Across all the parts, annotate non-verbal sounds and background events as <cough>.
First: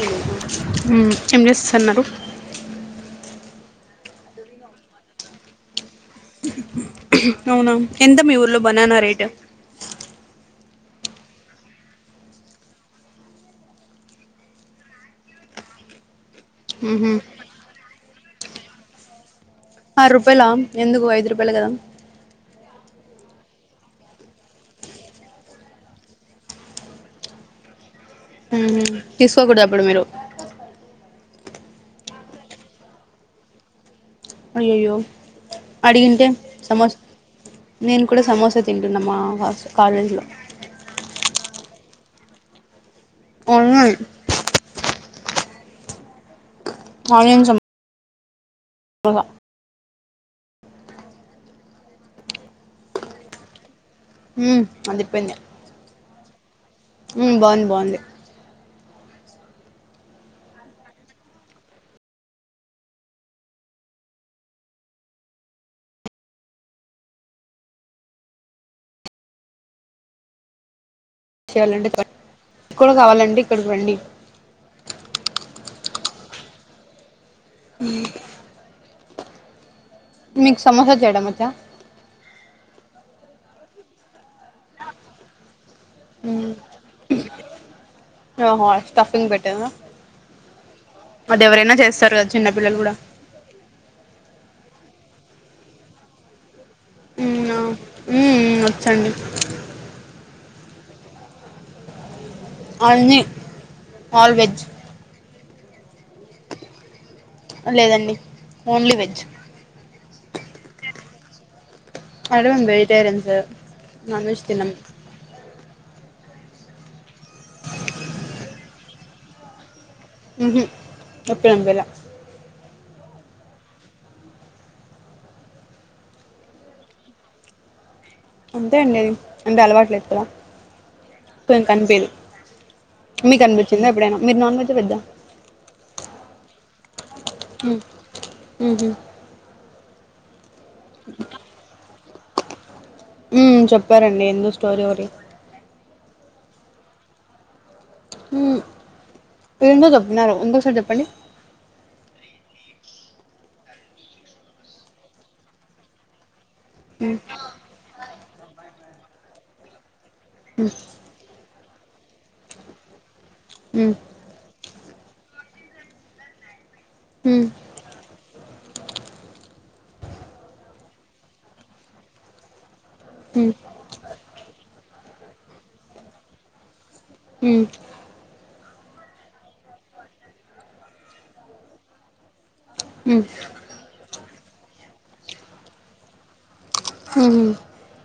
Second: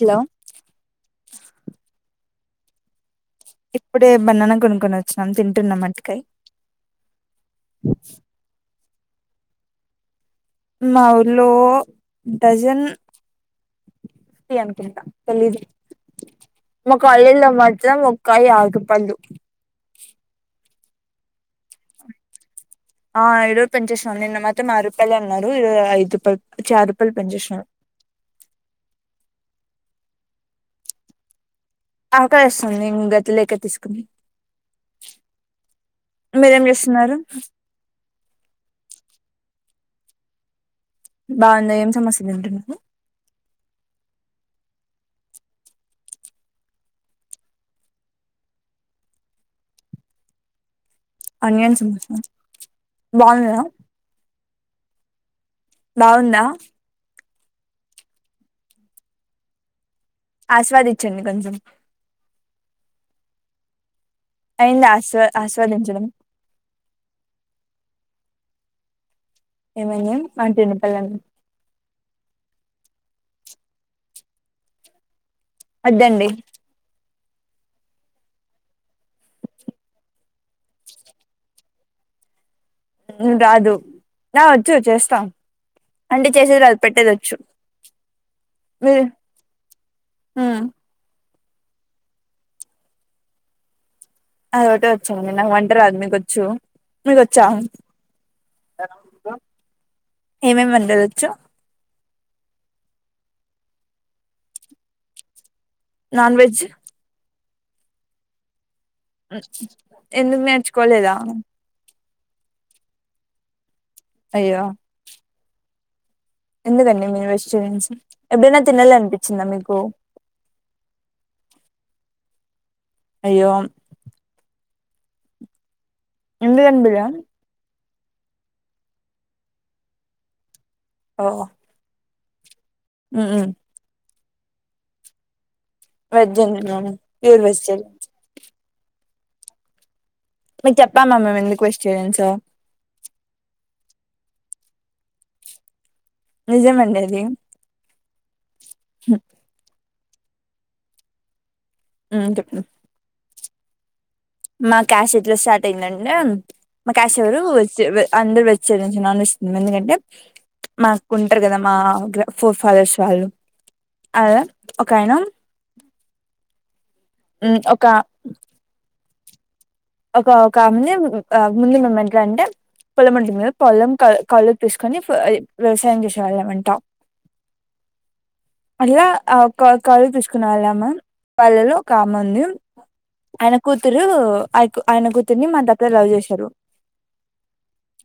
Hello ఏం చేస్తున్నారు ఇప్పుడే బనాన కొనుక్కొని వచ్చినం తింటున్నాం అట్టికాయ్ అవునా ఎంత మీ ఊర్లో బననా రేట్ మాఊర్లో డజన్ ఫిఫ్టీ అనుకుంటా తెలిదు మా మ్మ్ కాలేజిలో మాత్రం ఒక కాయ అరుపళ్ళు ఆరు రూపాయల ఎందుకు ఐదు రూపాయలే కదా ఆ ఇరోజు పెంచేసినాం నిన్న మాత్రం నారు రూపాయలు అన్నారు ఈ ఐదు రూపాయలు చ రూపాయలు పెంచేసినారు. ఊ తీసుకోకూడదు అప్పుడు మీరు ఆకలేస్తుంది గతి లేక తీసుకున్నాం అయ్యయ్యో అడిగింటే మీరేం సమోస చేస్తున్నారు నేను కూడా సమోసా తింటున్నా మా కాలేజ్లో బాగుంద ఏం సమోసా తింటున్నావు ఆనియన్ ఆనియన్ సమ్మ్ స అనియన్ సమోసా బాగుందా హ్మ్మ్ అదిరిపోయింది బాగుందా హ్మ్మ్ బాగుంది బాగుంది ఆస్వాదిించండి కొంచం అయింది ఆస్వా ఆస్వాదించడం ఏమయింది అంటుంది పల్లని కూడ కావాలంటె ఇక్కడికి రండి వద్దండి ఉ మీకు సమోస చేయడం వచ్చా రాదు హా వచ్చు చేస్తా అంటే చేసేది రాదు పెట్టేదొచ్చు ఆహో స్టఫింగ్ పెట్ట ఉమ్ అది ఎవరైనా చేస్తారు కదా చిన్నపిల్లలు కూడా అది ఒకటే వచ్చిండి నాకు వంట రాదు మీకుొచ్చు మీకు వచ్చా మ్మ్ ఆ. మ్మ్ మ్మ్, వచ్చండి ఏమేమి వంటలొచ్చు అన్నీ ఆల్ వెెజ్ నాన్ వెజ్ లేదండి ఓన్లీ వెజ్ ఎందుకు నేర్చుకోలేదా అయినా మేము వెజిటైరన్స్ నాన్ వెజ్ అయ్యో తినం ఎందుకండి మీరు వెజిటేరియన్స్ ఎప్పుడైనా తినాలి అనిపించిందా మీకు హుహు ఎప్పుడు అనిపిలా అయ్యో ఎందుకు అనిపిలా అంతే అండి అది అంటే అలవాటు లేదు కదా ఓ ఇంకా అనిపియ్యదు మీకు అనిపించిందా ఎప్పుడైనా మీరు నాన్ వెజ్ ఆ వెజ్ ఆ వెజ్ ఏ నేను ప్యూర్ వెజిటేరియన్ హుహు మీకు చెప్పామా మేము ఎందుకు క్రిస్టియన్స్ హో ఉ చెప్పారండి ఎందు స్టోరీ ఒకటి నిజమండి అది హ్మ్మ్ హు నిజంగా చెపుతున్నారా ఇంకో సారి చెప్పండి ఆ చెప్పు మా క్యాస్ట్ ఎట్లా స్టార్ట్ అయిందంటే మా క్యాషియరు వెజ్ వే అందర్ వెజ్ తింటరు నాన్ వెజ్ తినరు ఎందుకంటే మాకు ఉంటరు గదా మా గ్ర ఫోర్ ఫాదర్స్ వాళ్ళు ఉమ్ అలా ఒకాయన ఉమ్ మ్ ఒకా ఒక ఒకామెని ఆ ముందు మేము ఎట్లా అంటే పొలం ఉంటుంది ఉమ్ కదా పొలం కౌ కౌలుకు తీసుకొని వ్యవసాయం చేసేవాళ్ళ మంట ఉమ్ అట్లా ఆ క కౌలుకు తీసుకునే వాళ్లము మేం వాళ్ళలో ఒకాముంది ఆయన కూతురూ ఆయ్ కు ఆయన కూతుర్ని మా తాత లవ్ చేసిర్రు ఉమ్ హ్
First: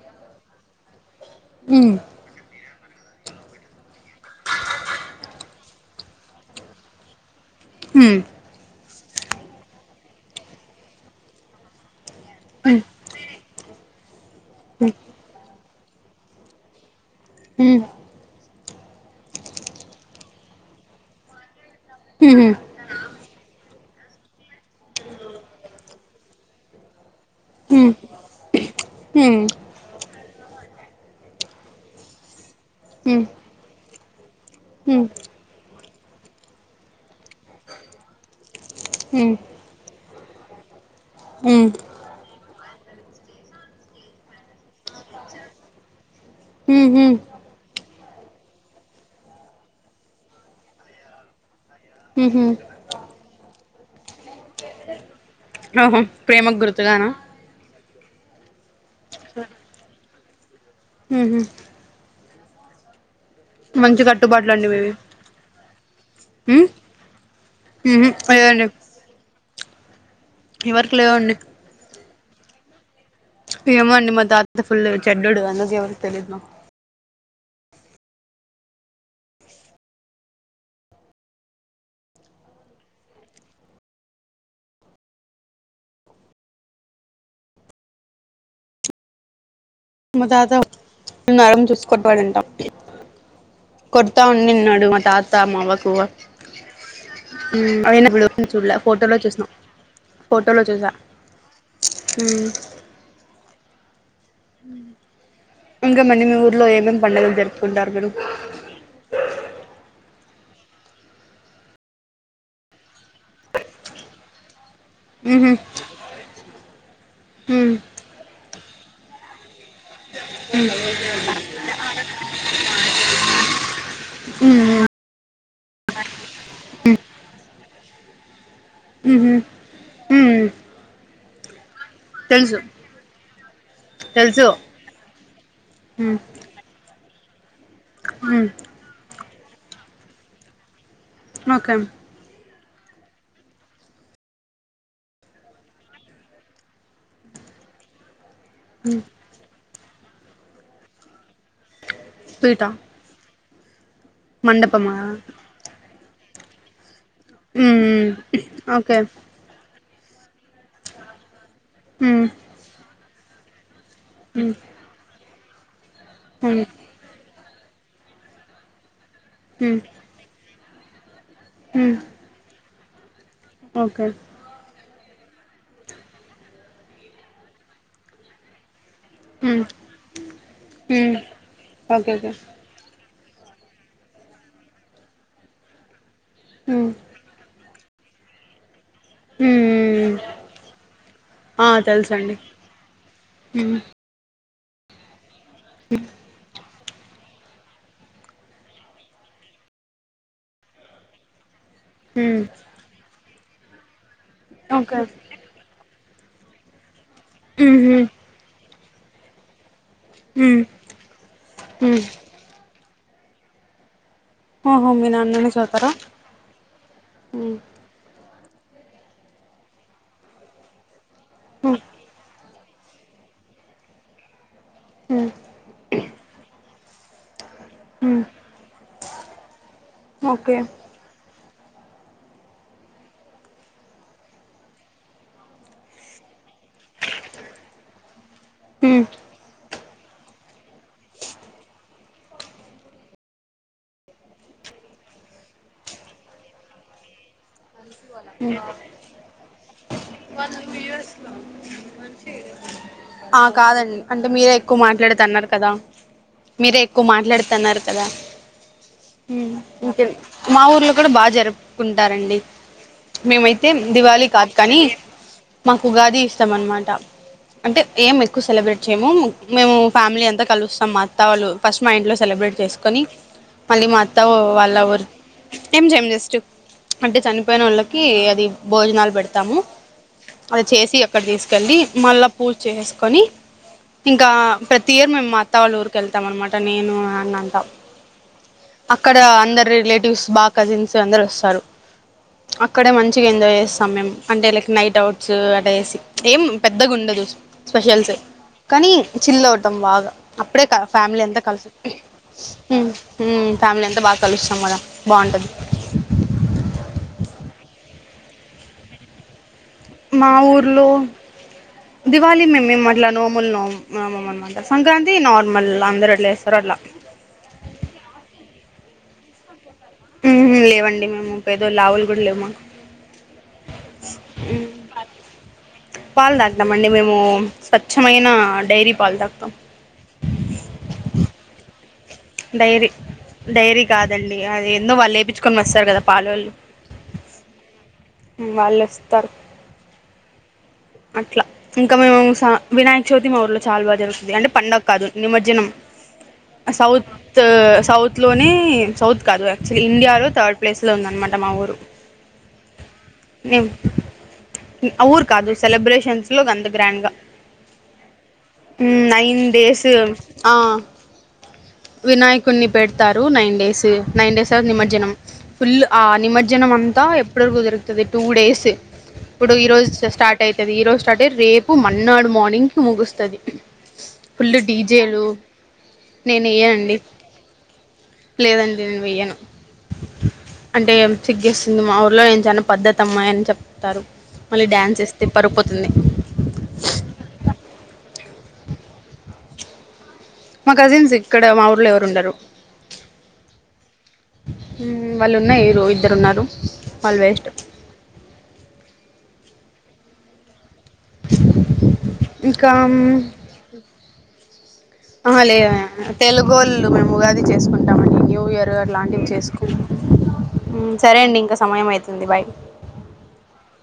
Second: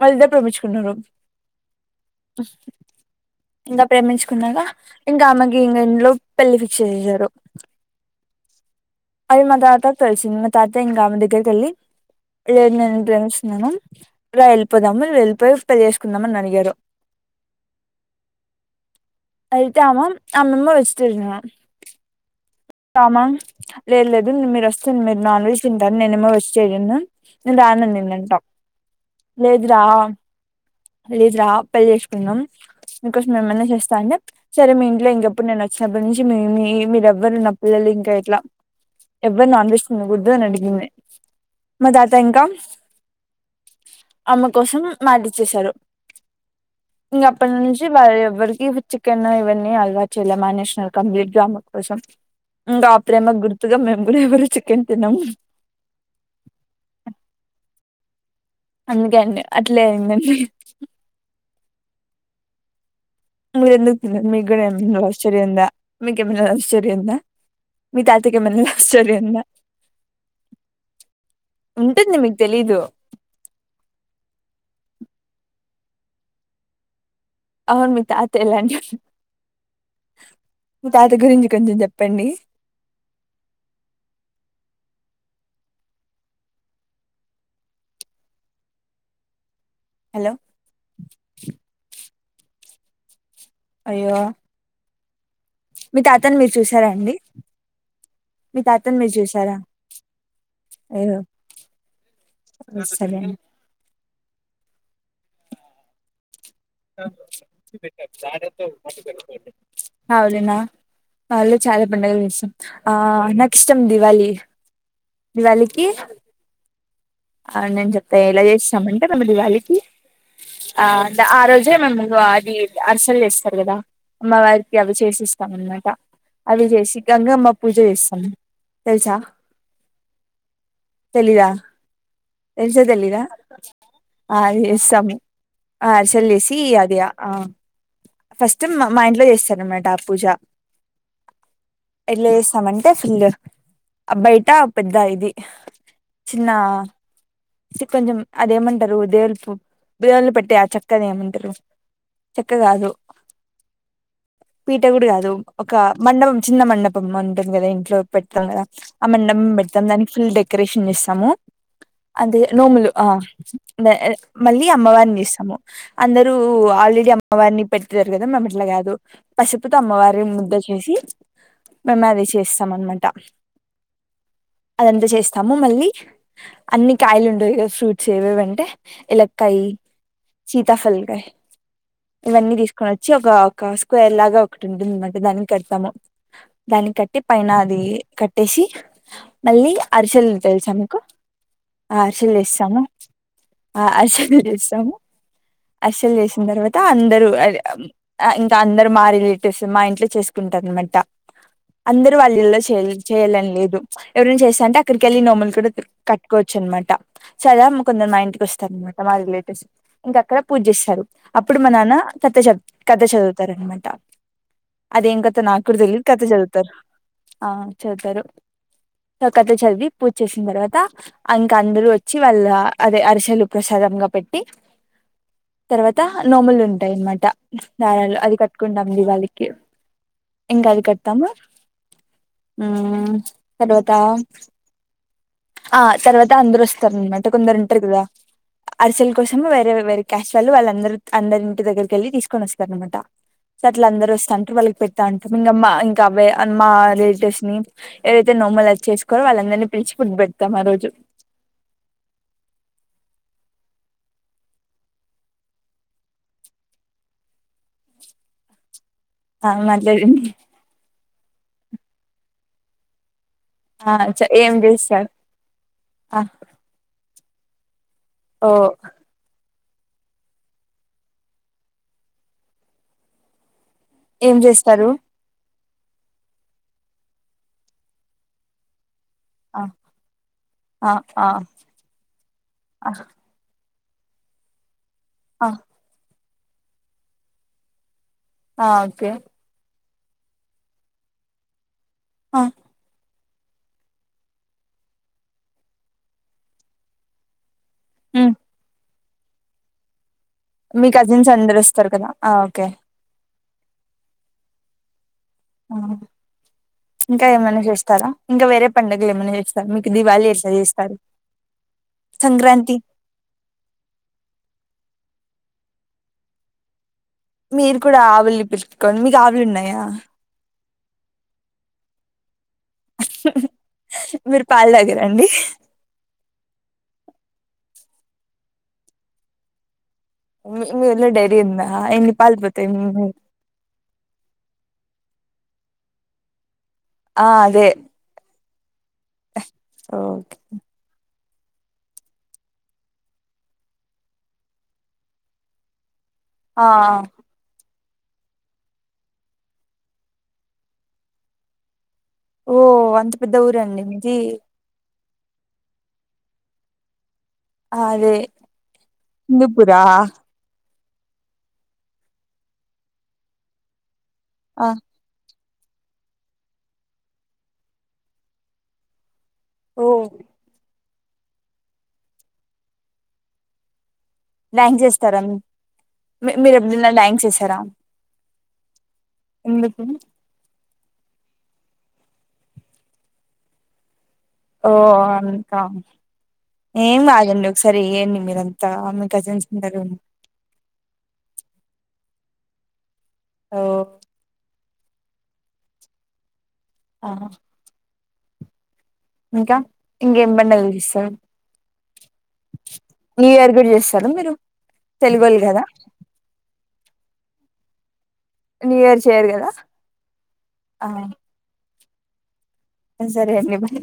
వాళ్లిద్దరు ప్రేమిచ్చుకున్నరు ఇంగ ప్రేమించుకున్నాక ఇంగా ఆమెకి ఇంగ ఇంట్లో పెళ్లి ఫిక్స్ చేసారు హ్మ్ అది మా తాతకు తెలిసింది మా తాత ఇంగ ఆమె దగ్గరికెళ్ళి లేదు నేను ప్రేమిస్తున్నాను రా వెళ్ళిపోదాము వెళ్ళిపోయి పెళ్ళి చేసుకుందాము అని అడిగారు ఉమ్ అయితే ఆమ అమ్మమ్మ వచ్చేసిందిగా ఉహు ఆమా లేదు లేదు మీరు వస్తుంరు మీరు నాన్ వెజ్ తింటారు నేనేమో వెజిటేరియన్ నేను ఉమ్ రాననిందంటా ఉమ్ లేదురా లేదురా పెళ్లి చేసుకుందాం నీ ఉమ్ కోసం ఎమన్న చేస్తా అంటె సరే మీ ఉమ్ ఇంట్లో ఇంకెప్పుడు నేను వచ్చినప్పటి నుంచి మీ మీ మీరెవ్వరు నప్ పిల్లలు ఇంక ఎట్లా ఎవ్వరు నాన్ వెజ్ తినగూడదూ అనడిగింది మా తాత ఇంకా అమ్మ కోసం మాటిచ్చేసాడు ఇంగ అప్పటి నుంచి చి వారెవ్వరికి చికెన్ ఇవన్నీ అలవాటు చేయలె మానేసినారు కంప్లీట్ గా ఉమ్ హు అ ప్రేమ గుర్తుగా మేము గూడ ఎవ్వరు చికెన్ తినము ఆహా ప్రేమకు గుర్తుగానా అందుకే అండి అట్లేయిందండి మీరెందుకు మంచి తినరు? మీ కట్టుబాట్లు గ్గుడా అండి మీవి ఏమైనా లవ్ స్టోరీ ఉందా? మీకేమైనా లవ్ స్టోరీ ఉందా? మీ తాతకెమన్న లేదండి లవ్ స్టోరి ఉందా ఎవరికి లేవండి ఉంటుంది మీకు తెలీదు ఏమో అండి మా తాత ఫుళ్ళు చెడ్డోడు అందుకే ఎవ్వరికి తెలీదు మాకు అవును మీ తాత ఎలాంటి వాడు మీ తాత గురించి కొంచెం చెప్పండి మా హలో తాత నరం చూసుక పడుంటం అయ్యో కొడతా ఉండిన్నాడు మా తాత్ త మావ్వకు మీ తాతని మీరు చూసారా అండి ఉమ్ ఆయన్నెపుడు మీ చూడ్లే తాతని మీరు ఫోటోలో చూసిన చూసారా ఫోటోలో చూసా అయ్యో ఉమ్ సరే అండి ఇంగేమండి మీ ఊర్ <unintelligible> జాగ్రత్తగా పట్టుకొర్రి పోతద్ మా ఊళ్ళెనా మా ఊరిలో చాలా పండగలు చేస్తాం ఆ నాకు ఇష్టం దీవాళి దివాళికి ఆ నేన్ చెప్తా ఎలా చేస్తామంటే మేము దివాళికి ఆ ఆ రోజే మేము అది అర్సలు చేస్తారు కదా అమ్మవారికి అవి చేసిస్తాం అన్నమాట అవి చేసి గంగమ్మ పూజ చేస్తం తెల్సా మీరు తెలీదా తెలుసు తెలుసా తెలీదా తెలుసు అది చేస్తము మ్మ్ అర్సలు చేసి అది అ ఆ మ్మ్ ఫస్ట్ మా ఇంట్లో చేస్తారు అనమాట ఆ పూజ <unintelligible> స్తా అంటే ఫుల్ బయట పెద్ద ఇది చిన్న ఇ కొంచెం అదేమంటారు దేవుళ్లు పు బీరువాలో పెట్టే ఆ చెక్కని ఏమంటారు చెక్క పీఠ కాదు పీఠ మండపమా గుడ కాదు ఒక మండపం చిన్న మండ మ్ ఉంటుంది కదా మ్మ్ ఇంట్లో పెట్టాం మ్మ్ కదా ఓకే ఆ మండపం పెడతాం దానికి ఫుల్ డెకొరేషన్ చేస్తాము మ్మ్ అదే నోములు ఆ మ్మ్ మళ్ళీ అమ్మవారిని ఇస్తము అందరూ మ్మ్ ఆల్రెడీ అమ్మవారిని పెట్టితారు కదా మేము అట్లా కాదు పసుపుతో మ్మ్ అమ్మవారి ముద్ద చేసి మ్మ్ మెమా <unintelligible> చేస్తాం అనమాట ఓకే ఎంత చేస్తాము మళ్ళీ అన్ని కాయలు ఉంటయి కదా ఫ్రూట్స్ ఏవేవంటే ఇలకాయీ మ్మ్ మ్మ్ సీతాఫక్కాయ్ ఓకే ఓకే ఇవన్నీ తీసుకోనో వచ్చి ఒక ఒక స్క్వేర్ లాగా ఒకటి ఉంటుందింటే దానికి కడతాము మ్మ్ దానికి కట్టి పైన అది కట్టేసి మళ్ళీ మ్మ్ అరిసెలు తెలుసా మీకు ఆ అరిసెలు చేస్తాము మ్మ్ ఆ అరిశల్ సలు చేస్తాము అరిశలు చేసిన తర్వ అందరు ఇంకా అందరు మా రిలేటివ్స్ మా ఇంట్లో చేసుకుంటారు అనమాట అందరు మ్మ్ వాళ్ళలో చేయ చేయాలని లేదు ఎవరినా చేస్తాంటే ఓకే అక్కడికి వెళ్ళి నోములు కూడ కట్టుకోవచ్చు అనమాట సదా మ్మ్ హ్మ్ కొందరు మా ఇంటికి వస్తార అనమాట మా రిలేటివ్స్ ఇంక అక్కడ పూజ మ్మ్ చేస్తరు అప్పుడు మా నాన్న మ్మ్ కథ చ కథ చదువుతారు అనమాట ఓహో మీ అదేం కతో నాన్ననే నా కూడా చదువుతారా తెలిగి కత చదువుతారు ఆ మ్మ్ చదువుతారు కథ చదివి పూజ చేసిన తర్వాత ఇంకా మ్మ్ అందరు వచ్చి వాళ్ళ అదే అరిసెలు ప్రసాదంగా పెట్టి ఉ తర్వాత నోములు ఉంటాయి అనమాట ధారాలు మ్మ్ అది కట్టుకుంటాం దివాలికి ఓకే ఇంక అది కడతాము తర్వాత ఆ తర్వాత అందరు వస్తారనమాట కొందరు ఉంటారు కదా మ్మ్ అరిసెల్ కోసం వేరే వేరే క్యాస్ట్ వాళ్ళు వాళ్ళందరు అందరింటి దగ్గరికి వెళ్ళి తీసుకొని వస్తారనమాట అ అట్ల అందరుూ వస్తా అంటారు వాళ్ళకి పెట్టతా ఉంటాం ఇంకమ్మా ఇంకా అవే అమ్మా రిలేటివ్స్ ని ఏవైతే నోములు <unintelligible> వాళ్ళందరినీ పిలిచి ఫుడ్ పెడతాం ఆ రోజు ఆ కాదండి అంటే మీరే ఎక్కువ మాట్లాడ అన్నారు కదా మీరే ఎక్కువ మాట్లాడుతన్నారు కదా ఆ ఇంక మాట్లాడండి మా ఊర్లో కూడ బాగా జరుపుకుంటారండి మేమైతే ఆ చ దివాళి కాదు ఏం కానీ చేస్తారు మాకు ఉగాది ఆ ఇస్టం అనమాట అంటే ఏం ఎక్కువ ఓ సెలబ్రేట్ చేయము మేము ఫ్యామిలీ అంత కలుస్తాం మా అత్తా వాళ్ళు ఫస్ట్ మా ఇంట్లో సెలబ్రేట్ చేసుకొని మళ్ళీ మా అత్త ఏం వాళ్ళ చేస్తారు వూరు ఏం చేయము జస్ట్ అంటే చనిపోయిన వాళ్ళకి అది భోజనాలు పె తాము ఆ అది ఆ చేసి అక్కడ ఆ తీసుకెళ్ళి మళ్ళా పూజ ఆ చేసేసుకొని ఇంకా ప్రతి ఇయర్ మేము మా ఆ అత్తా వాళ్ళ ఊరికెళ్తాం అనమాట నేను అన్న అంతా ఆ ఓకే అక్కడ అందరు రిలేటివ్స్ బాగా కజిన్స్ అందరు వస్తారు ఆ అక్కడే మంచి చిగా ఎంజాయ్ చేస్తాం మేము అంటే లైక్ నైట్ అవుట్స్ అట వేసి ఏం పెద్ద గుండదు స్పెషల్స్ ఉమ్ కానీ చిల్లు అవటం బాగా అప్పుడే గా మీ ఫ్యామిలీ కజిన్స్ అంతా అందరు కలు వస్తారు హు కదా ఆ ఓకే ఉమ్ ఫ్యామిలీ అంత బాగా కలుస్తాం కదా బాగుంటుంది ఇంకా ఏమైన్నా చేస్తారా ఇంకా వేరే పండుగలు ఏమైన్నా చేస్ మా ఊర్లో దీవాలి మేం సంక్రాంతి మ్ అట్లా నోముల్ నో నోమం ఆ అనమాట సంక్రాంత్ తి నార్మల్ అందరు ఎట్లే చేస్తారో అట్లా జాబులు ఉన్నయా అండి మేము పెదోలం లావులు కూడా లేవు మాకు మీరు పాలు తాగరండి <inaudible> పాలు తాగినం అండి మేము స్వచ్ఛమైన డైరీ పాలు తాగుతాం మీ ఊర్లో డైరీ ఉందా ఏద్ డైరీ డైరీ కాదండి అది ఏందో వాళ్ళు ఎపించుకొని వస్తారు కదా పాలొల్లు ఆ అదే ఉమ్ వాళ్లే వస్ ఓకే అట్లా ఇంకా మేము స వినాయక చవితి మా ఊర్లో చాలా బాగా జరుగుతుంది అంటే పండగ కాదు నిమజ్జనం ఆ సౌత్ సౌత్లోనే సౌత్ కాదు యాక్చువల్లీ ఇండియాలో థర్డ్ ప్లేస్లో ఉందనమాట మా ఊరు ఓ అంత పెద్ద ఊరండి మీది ఆ ఊరు కాదు సెలబ్రేషన్స్ లో అంత గ్రాండ్ గా ఆ! అదే ఉమ్ నైన్ హిందూపురా డేస్ ఆ వినాయకుని పెడతారు నైన్ డేస్ నైన్ డేస్ ఆ తర్వాత నిమజ్జనం ఫుల్ ఆ నిమజ్జనం అంతా ఎప్పటి వరకు దొరుకుతుంది టూ డేస్ ఇప్పుడు ఓ ఈరోజు స్టార్ట్ ఈ రోజు స్టార్ట్ అయి రేపు మన్నాడు మార్నింగ్ కి ముగుస్తుది ఫుల్ డ్యాన్స్ చేస్తారా డీజేలు నేను మీరు ఎప్పుడైనా వెయ్యానండి డ్యాన్స్ చేసారా లేదండి నేను వెేయ్యాను ఎందుకు అంటే సిగ్గేస్తుంది మా ఊర్లో నేను చానా పద్ధతి అమ్మాయి అని చెప్తారు మళ్ళీ డ్యాన్స్ ఎస్ ఆ ఏం కాదులెండి ఒకసారి ఏయండి మీరంత అంత మీ కజిన్స్ అందరు మా కజిన్స్ ఇక్కడ మా ఊర్లో ఎవరు ఉండరు ఓ ఉమ్ వాళ్ళు ఉన్న వేయరు ఇద్దరు ఉన్నారు ఆ వాళ్ళు వెస్ట్ ఇంకా ఇంకా ఏం పండగలు ఎస్తారు ఇంకా న్యూ ఇయర్ కూడా చేస్తార మీరు ఆహా తెలుగోళ్ళు లే కదా తెలుగోళ్ళు మేం ఉగాది చేసుకుంటామండి న్యూ ఇయర్ అట్లాంటివి చేసుకు సరే అండి ఇంకా సమయం అయితుంది బాయ్ ఆ సరే అండి బాయ్